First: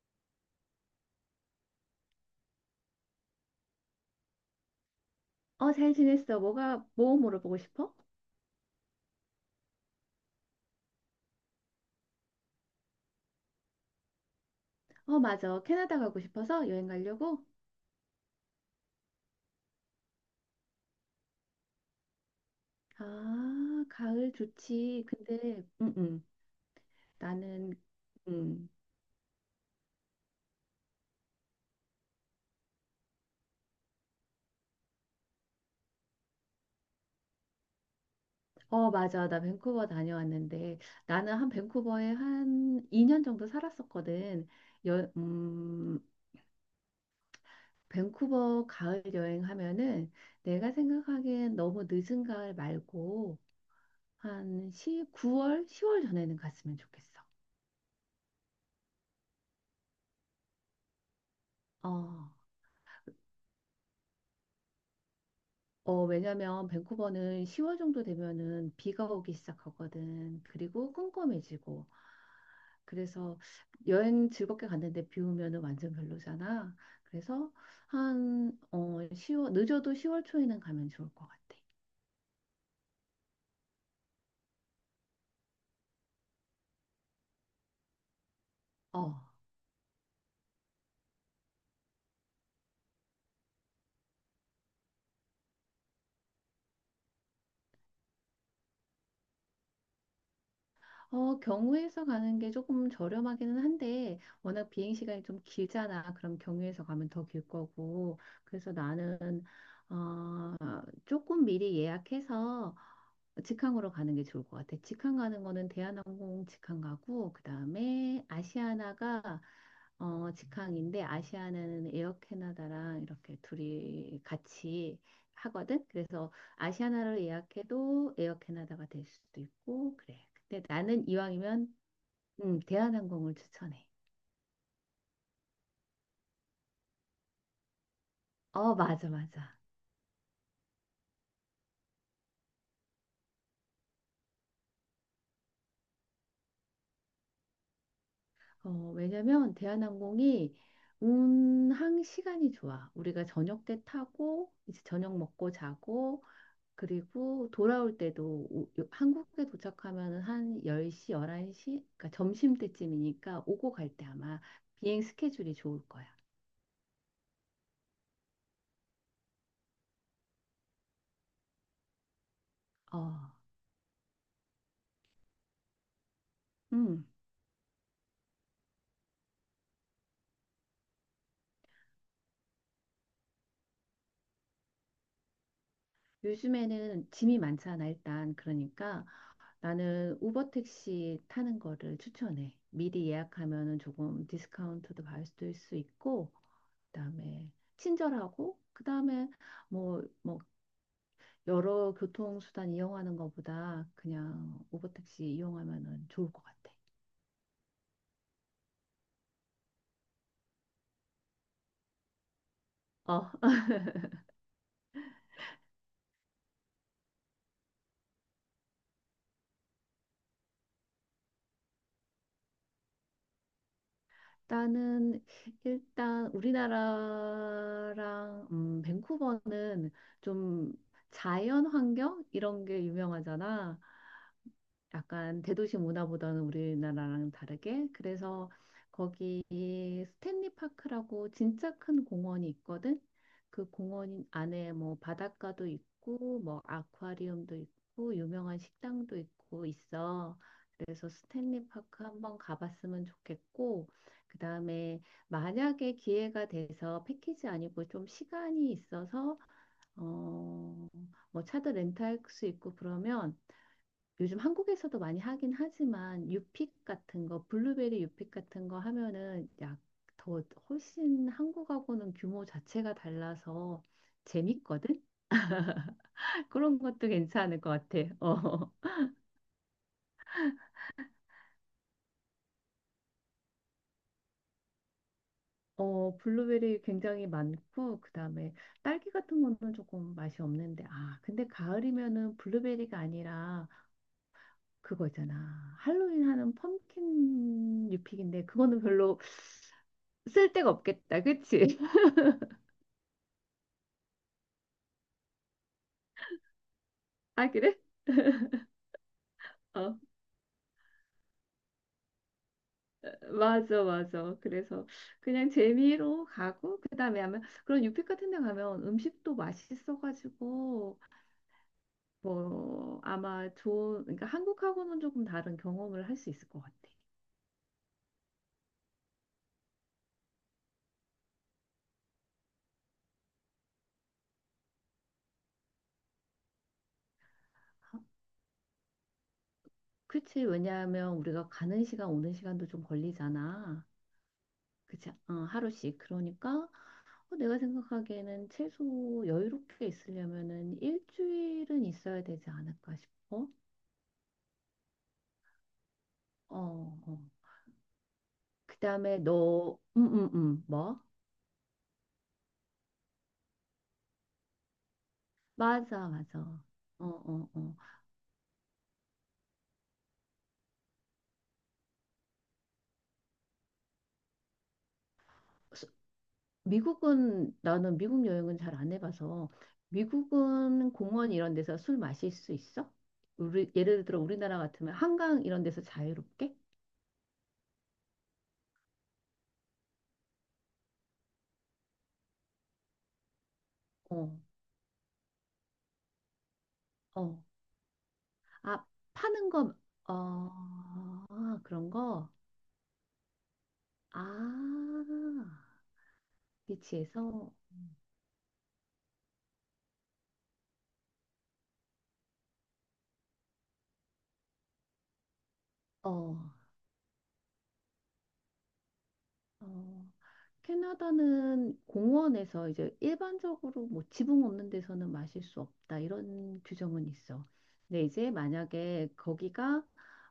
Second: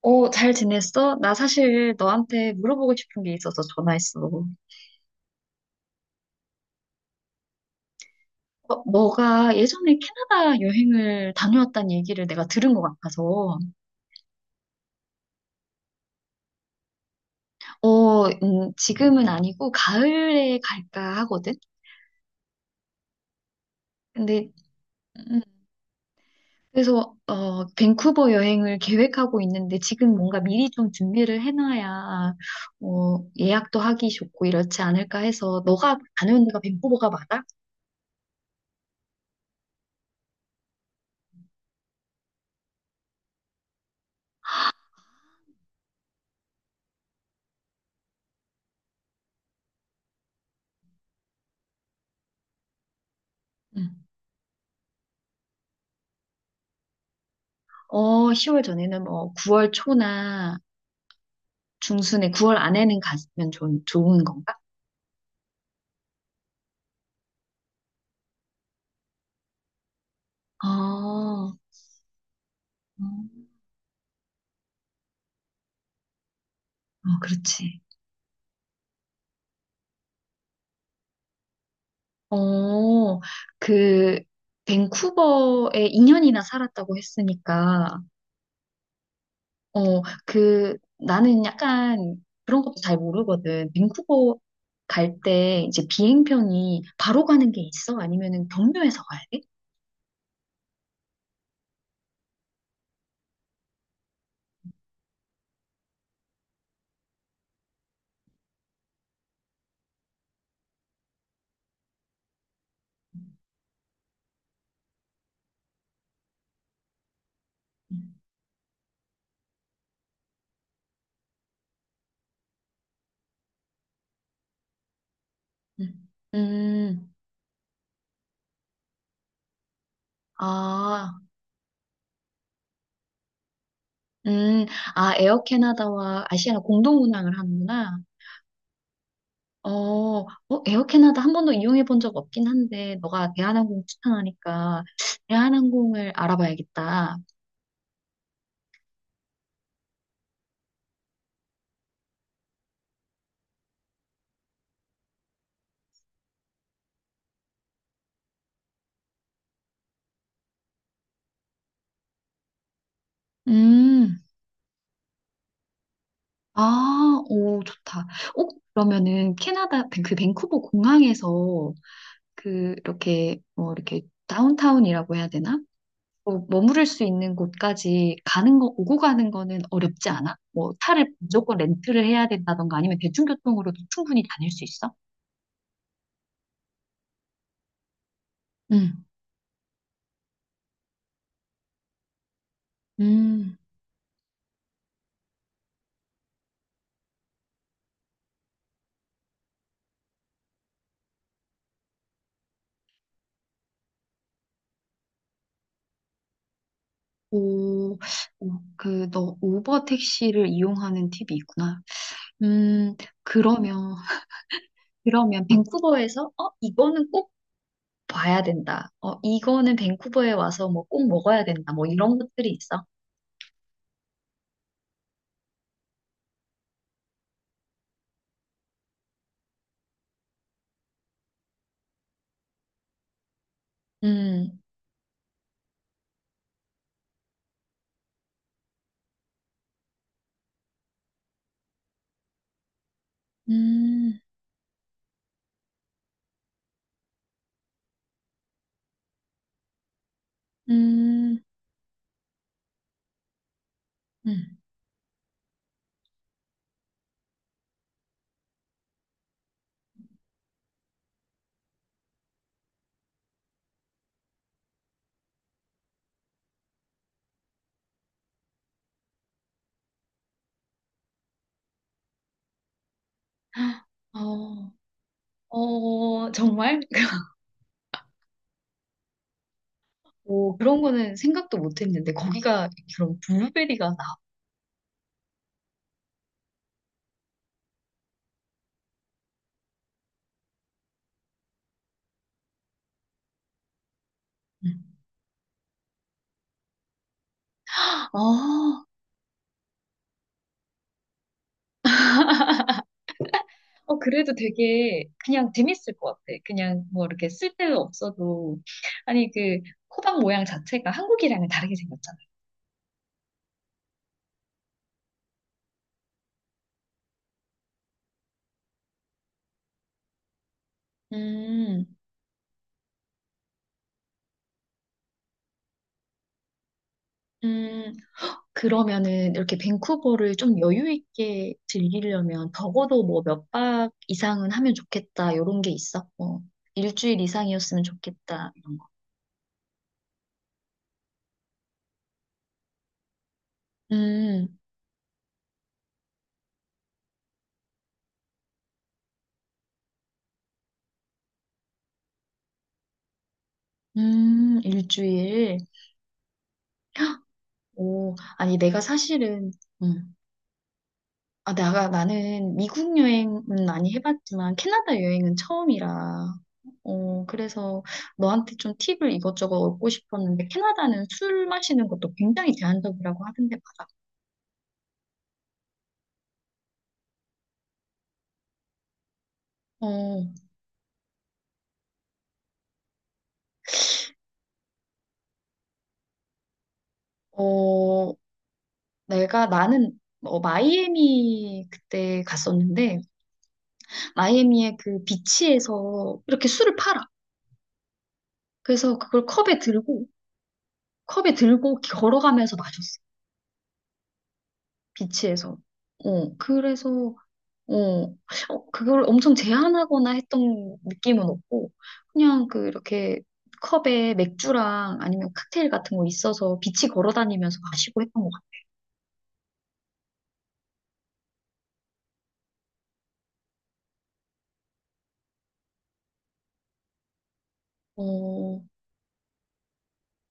어, 잘 지냈어? 나 사실 너한테 물어보고 싶은 게 있어서 전화했어. 어, 잘 지냈어. 뭐 물어보고 싶어? 너가 예전에 캐나다 여행을 다녀왔다는 얘기를 내가 들은 것 같아서, 어, 맞아. 캐나다 가고 싶어서 여행 가려고? 지금은 아니고 가을에 갈까 하거든? 아, 가을 근데, 좋지. 음, 근데, 응, 응. 나는, 밴쿠버 응. 여행을 계획하고 있는데 지금 뭔가 미리 좀 준비를 해놔야, 예약도 하기 좋고 이렇지 않을까 해서, 너가 다녀온 데가 밴쿠버가 맞아? 어, 맞아. 나 밴쿠버 다녀왔는데, 나는 한 밴쿠버에 한 2년 정도 살았었거든. 여, 음, 밴쿠버 가을 여행하면은 내가 생각하기엔 너무 늦은 가을 말고, 응. 한 시구 9월, 10월 전에는 갔으면 좋겠어. 10월 전에는 뭐 9월 초나 중순에 어. 9월 안에는 가면 좋은 건가? 어, 왜냐면 밴쿠버는 10월 정도 되면은 비가 오기 시작하거든. 그리고 아, 깜깜해지고. 그래서 음. 여행 즐겁게 갔는데 비 오면은 완전 별로잖아. 그래서 그렇지. 한 10월 늦어도 10월 초에는 가면 좋을 것 같아. 어, 그, 밴쿠버에 2년이나 살았다고 했으니까, 어. 나는 약간 그런 것도 잘 모르거든. 밴쿠버 갈 때 이제 비행편이 바로 가는 게 있어? 아니면은 경유해서 가야 돼? 어, 경유해서 가는 게 조금 저렴하기는 한데 워낙 비행 시간이 좀 길잖아. 그럼 경유해서 가면 더 길 거고. 그래서 나는 어, 조금 미리 예약해서 직항으로 가는 게 좋을 것 같아. 직항 가는 거는 대한항공 직항 가고 음, 그다음에 아시아나가 직항인데, 아시아나는 에어 캐나다랑 이렇게 둘이 같이 하거든. 음. 그래서 음, 아시아나를 예약해도 에어 캐나다가 될 수도 있고 그래. 근데 나는 아, 이왕이면 대한항공을 추천해. 음, 에어 캐나다와 아시아나 공동 운항을 하는구나. 어, 맞아, 맞아. 어, 어, 에어 캐나다 한 번도 이용해 본 적 없긴 한데, 너가 대한항공 추천하니까 대한항공을 알아봐야겠다. 어, 왜냐면 대한항공이 운항 시간이 좋아. 우리가 저녁 때 타고 이제 저녁 먹고 자고, 그리고 돌아올 때도 한국에 도착하면 한 10시, 11시? 그러니까 점심 때쯤이니까 오고 갈 때 음, 아마 비행 스케줄이 좋을 거야. 오, 좋다. 어, 그러면은 캐나다 그 밴쿠버 공항에서 그 어, 이렇게 뭐 이렇게 다운타운이라고 해야 되나? 뭐 머무를 수 음. 있는 곳까지 가는 거, 오고 가는 거는 어렵지 않아? 뭐 차를 무조건 렌트를 해야 된다던가 아니면 대중교통으로도 충분히 다닐 수 있어? 요즘에는 짐이 많잖아, 일단. 음, 그러니까 나는 우버 택시 타는 거를 추천해. 미리 음. 예약하면은 조금 디스카운트도 받을 수 있고, 그다음에 친절하고, 그다음에 뭐 여러 교통수단 이용하는 것보다 그냥 우버택시 이용하면은 좋을 것 같아. 오, 오, 너 우버 택시를 이용하는 팁이 있구나. 음, 어. 그러면, 그러면 밴쿠버에서, 이거는 꼭 봐야 된다. 이거는 밴쿠버에 와서 뭐 꼭 먹어야 된다. 뭐 이런 것들이 있어. 일단은 일단 우리나라랑 밴쿠버는 좀 자연 환경 이런 게 유명하잖아. 음, 약간 대도시 문화보다는 우리나라랑 다르게. 그래서 거기 스탠리 파크라고 진짜 큰 공원이 있거든. 그 음, 공원 안에 뭐 바닷가도 있고 뭐 아쿠아리움도 있고 유명한 식당도 있고 있어. 그래서 음, 스탠리 파크 한번 가봤으면 좋겠고, 음. 그다음에 만약에 기회가 돼서 패키지 아니고 좀 시간이 있어서 어, 뭐 차도 렌트할 수 있고 그러면, 요즘 한국에서도 많이 하긴 하지만 유픽 같은 거, 블루베리 유픽 같은 거 하면은 약 더 훨씬 한국하고는 규모 자체가 달라서 어, 재밌거든? 어, 그런 정말? 것도 괜찮을 것 같아. 어. 오, 그런 거는 생각도 못 했는데, 거기가 그런 블루베리가 나. 어, 블루베리 굉장히 많고, 그다음에 딸기 같은 거는 조금 맛이 없는데, 아, 근데 가을이면은 블루베리가 아니라 음. 그거 있잖아. 할로윈 하는 펌킨 아, 유픽인데 그거는 별로 쓸데가 없겠다. 그치? 그래도 되게 그냥 재밌을 것 같아. 그냥 뭐 이렇게 아, 그래? 쓸데없어도. 아니, 어. 호박 모양 자체가 한국이랑은 다르게 생겼잖아. 맞아, 맞아. 그래서 그냥 재미로 가고, 그 다음에 아마 그런 유페 같은 데 가면 음식도 맛있어가지고, 음, 뭐, 아마 좋은, 그러니까 한국하고는 조금 다른 경험을 할 수 있을 것 같아. 음, 그러면은 이렇게 밴쿠버를 좀 여유 있게 즐기려면 적어도 뭐 몇 박 이상은 하면 좋겠다. 이런 게 있어. 뭐 일주일 이상이었으면 좋겠다. 이런 거. 그치, 왜냐하면 우리가 가는 시간, 오는 시간도 좀 걸리잖아. 음, 그치, 어, 하루씩. 그러니까 내가 생각하기에는 최소 여유롭게 있으려면은 일주일은 있어야 되지 않을까 싶어. 일주일. 어, 어. 오, 아니, 그 다음에 너, 음. 뭐? 아, 나는 미국 여행은 많이 해봤지만 캐나다 여행은 맞아, 처음이라, 맞아. 어, 어, 어. 그래서 너한테 좀 팁을 이것저것 얻고 싶었는데, 캐나다는 술 마시는 것도 굉장히 제한적이라고 하던데, 맞아. 스- 미국은, 나는 미국 여행은 잘 안 해봐서. 어, 미국은 공원 이런 데서 술 마실 수 있어? 우리 예를 들어 우리나라 같으면 한강 이런 데서 자유롭게? 어, 나는, 마이애미 그때 갔었는데, 어, 마이애미의 그 비치에서 이렇게 술을 팔아. 어. 아, 그래서 파는 거, 어, 컵에 아, 들고 그런 거? 걸어가면서 마셨어. 아, 비치에서. 어, 그래서 비치에서? 어, 그걸 엄청 제한하거나 했던 느낌은 없고, 그냥 그 이렇게 컵에 맥주랑 아니면 칵테일 같은 거 어, 있어서 빛이 걸어 다니면서 마시고 했던 것 같아요. 어. 캐나다는 공원에서 이제 일반적으로 뭐 지붕 없는 데서는 마실 수 없다 이런 규정은 있어. 근데 이제 어, 만약에 거기가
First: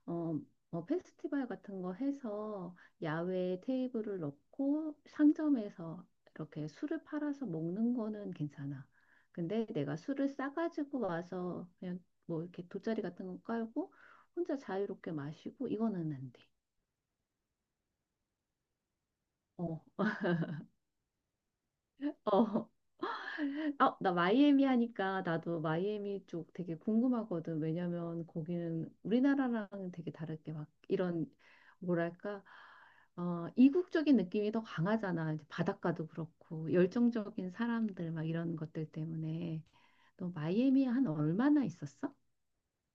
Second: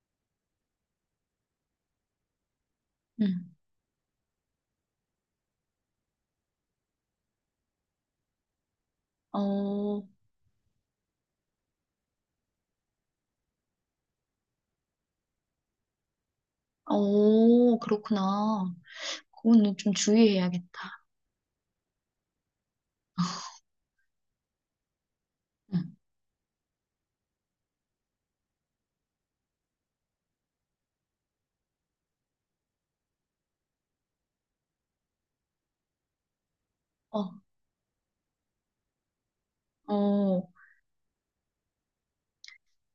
어, 뭐 페스티벌 같은 거 해서 음, 야외에 테이블을 넣고 상점에서 이렇게 술을 팔아서 먹는 거는 괜찮아. 근데 내가 어, 술을 싸가지고 와서 그냥 뭐 이렇게 돗자리 같은 거 깔고 혼자 자유롭게 마시고 이거는 안 돼. 어, 그렇구나. 그거는 어, 좀 어. 주의해야겠다. 어. 아, 나 마이애미 하니까 나도 음, 마이애미 쪽 되게 궁금하거든. 왜냐면 거기는 우리나라랑 되게 다르게 막 이런, 뭐랄까, 이국적인 느낌이 더 강하잖아. 이제 바닷가도 그렇고 어, 열정적인 사람들 막 이런 것들 때문에. 너 어, 마이애미 한 얼마나 있었어?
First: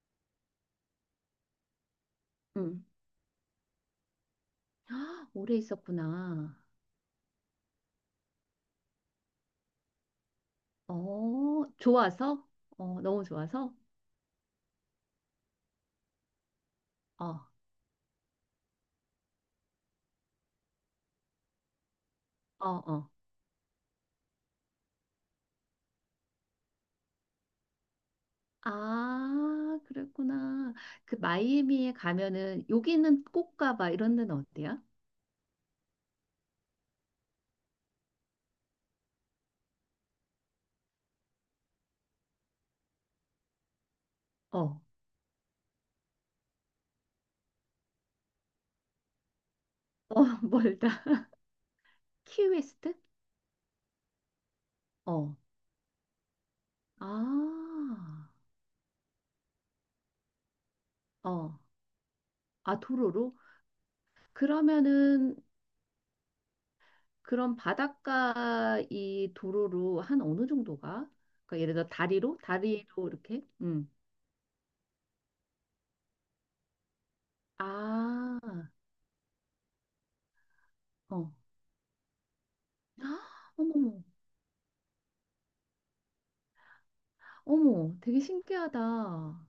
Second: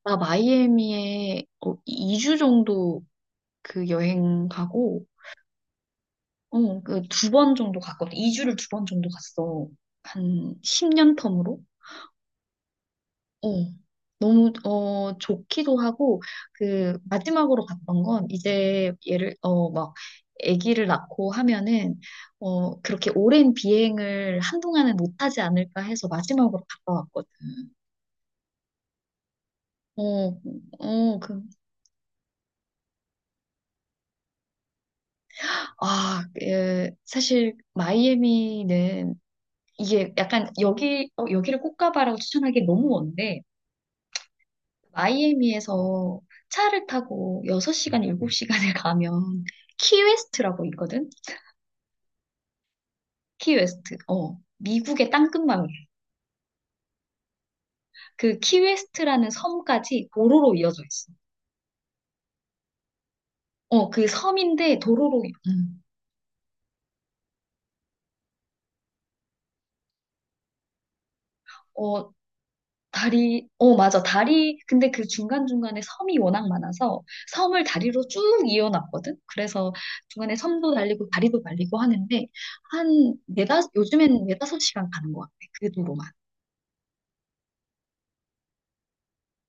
나 마이애미에 2주 응. 정도 그 여행 가고, 오래 있었구나. 그 두 번 정도 갔거든. 2주를 두 번 정도 갔어. 한 10년 텀으로. 어, 좋아서? 어, 너무 어, 좋아서? 너무, 좋기도 하고, 그, 어, 마지막으로 갔던 건, 이제, 아기를 낳고 하면은, 어, 어. 그렇게 오랜 비행을 한동안은 못하지 않을까 해서 마지막으로 갔다 왔거든. 아, 어, 그랬구나. 그 어, 그, 마이애미에 가면은 여기는 꼭 가봐 이런 데는 어때요? 아, 예, 사실, 마이애미는, 이게 약간, 여기를 꼭 가봐라고 추천하기 너무 먼데, 어, 어. 마이애미에서 차를 타고 6시간, 7시간을 가면, 키웨스트라고 있거든? 멀다. 키웨스트? 키웨스트. 어, 미국의 어, 땅끝마을. 아, 그 키웨스트라는 섬까지 도로로 이어져 있어. 어, 아, 도로로? 그 섬인데 도로로, 그러면은 음. 그런 바닷가 이 도로로 한 어느 정도가? 그러니까 예를 들어 어, 다리로? 다리로 이렇게? 다리, 맞아. 다리, 근데 그 중간중간에 섬이 워낙 많아서 섬을 다리로 쭉 아, 이어놨거든? 그래서 중간에 섬도 달리고 어, 다리도 달리고 하는데, 한 어머머, 요즘엔 네다섯 시간 가는 것 같아. 그 도로만. 어머, 되게 신기하다.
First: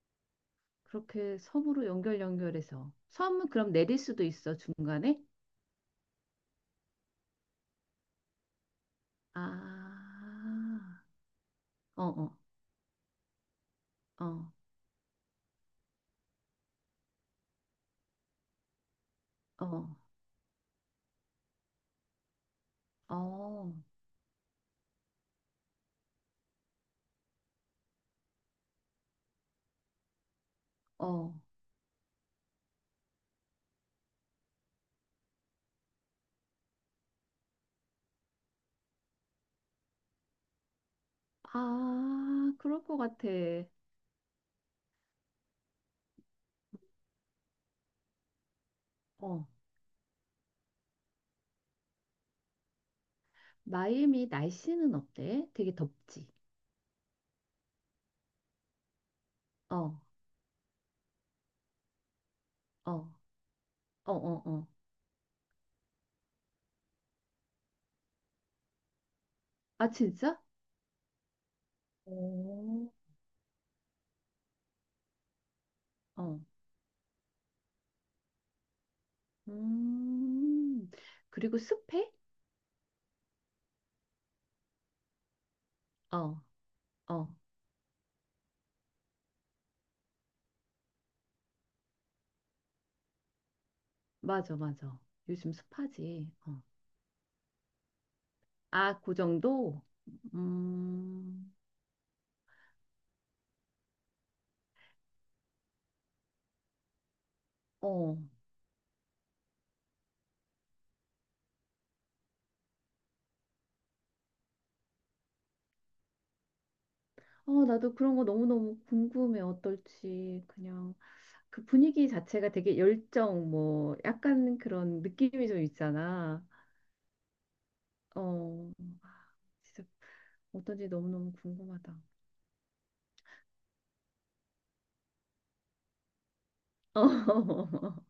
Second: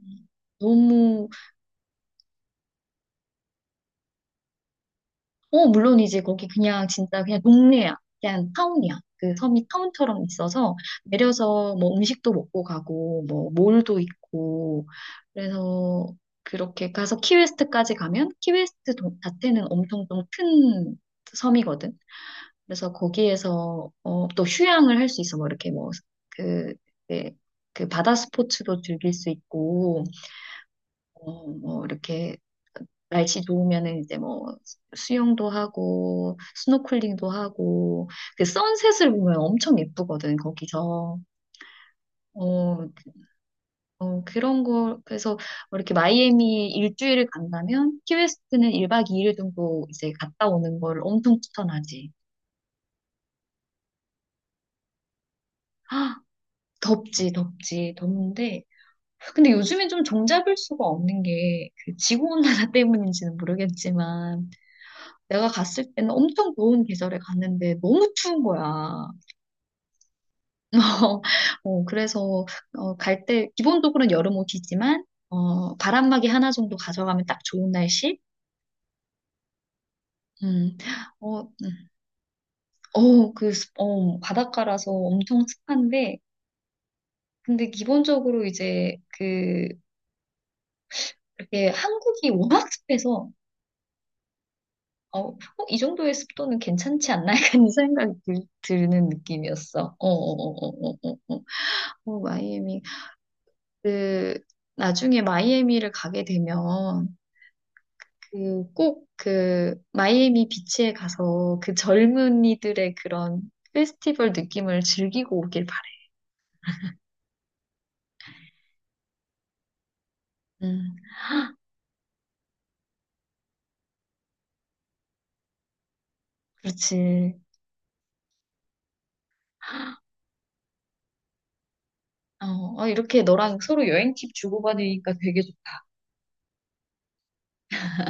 음. 너무 그렇게 섬으로 연결 연결해서 섬은 그럼 내릴 수도 있어 중간에? 어, 물론이지. 거기 그냥 진짜 그냥 동네야. 그냥 타운이야. 그 섬이 타운처럼 있어서 아, 내려서 뭐 어, 음식도 어, 먹고 가고 뭐 몰도 어, 있고 그래서 그렇게 가서 키웨스트까지 가면 자체는 어, 엄청 좀 큰 섬이거든. 그래서 어, 거기에서 또 휴양을 할 수 있어. 뭐 이렇게 그 네, 그 바다 스포츠도 즐길 수 있고 어. 뭐 이렇게 날씨 좋으면은 이제 뭐 수영도 하고 스노클링도 하고 그 선셋을 보면 엄청 예쁘거든 거기서. 아, 그럴 어, 것 같아. 어 그런 거 그래서 뭐 이렇게 마이애미 일주일을 간다면 키웨스트는 1박 2일 어, 정도 이제 갔다 오는 걸 엄청 추천하지. 마이애미 날씨는 어때? 되게 아 덥지? 덥지 덥는데 근데 요즘엔 어, 좀 정잡을 수가 없는 게 그 지구온난화 어, 때문인지는 어, 어, 모르겠지만 어. 내가 갔을 때는 엄청 더운 계절에 갔는데 너무 추운 거야. 아, 진짜? 그래서, 오, 갈 때, 기본적으로는 여름 옷이지만, 바람막이 어, 하나 정도 가져가면 딱 좋은 날씨? 음, 음, 어, 그리고 음. 습해? 바닷가라서 엄청 습한데, 어, 어, 근데 기본적으로 이제, 그, 이렇게 한국이 워낙 습해서, 맞아, 맞아. 어, 어, 요즘 이 정도의 습하지. 습도는 어. 괜찮지 않나? 약간 이 생각이 아, 드는 그 정도? 느낌이었어. 음, 마이애미. 그, 나중에 마이애미를 가게 되면, 어. 그 꼭 그 마이애미 비치에 가서 그 젊은이들의 그런 페스티벌 느낌을 즐기고 오길 바래. 어, 나도 그런 거 너무너무 궁금해. 어떨지. 그냥 음, 그 분위기 자체가 되게 열정, 뭐, 약간 그런 느낌이 좀 있잖아. 그렇지. 어, 진짜 어떤지 너무너무 궁금하다. 어, 어, 이렇게 너랑 서로 여행 팁 주고받으니까 되게 좋다. 어,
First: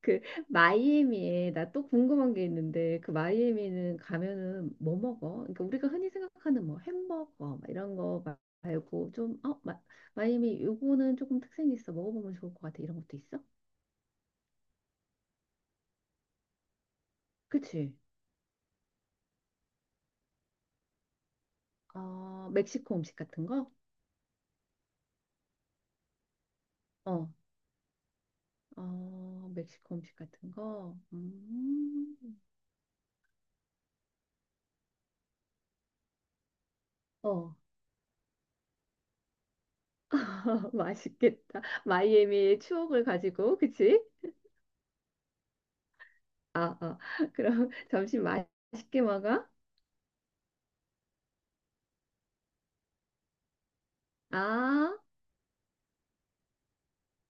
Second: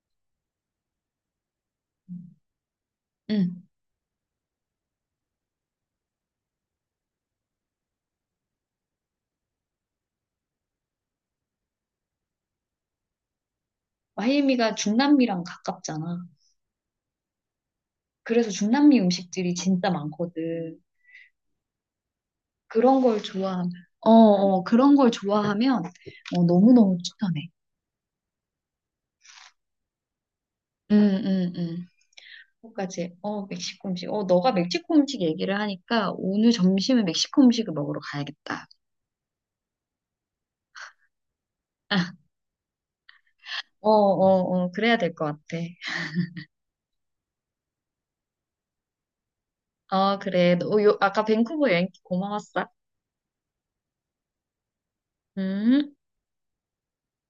그 마이애미에 나 또 궁금한 게 있는데, 그 응. 마이애미는 가면은 뭐 먹어? 그러니까 우리가 흔히 생각하는 뭐 햄버거 막 이런 거 말고 좀, 마이애미 요거는 조금 특색이 있어, 먹어보면 좋을 것 같아, 이런 것도 있어? 마이애미가 중남미랑 가깝잖아. 그치? 그래서 중남미 음식들이 진짜 많거든. 어, 멕시코 그런 음식 걸 같은 좋아하면, 거? 그런 걸 좋아하면 너무너무 어, 추천해. 어, 멕시코 음식 같은 거? 응응응 멕시코 음식. 너가 멕시코 음식 얘기를 하니까 오늘 점심에 멕시코 어. 음식을 먹으러 가야겠다. 맛있겠다. 아, 마이애미의 추억을 가지고, 그치? 그래야 될 것 같아. 아, 아, 그럼 점심 맛있게 먹어? 어, 그래. 너, 요, 아까 밴쿠버 여행 고마웠어. 아. 음.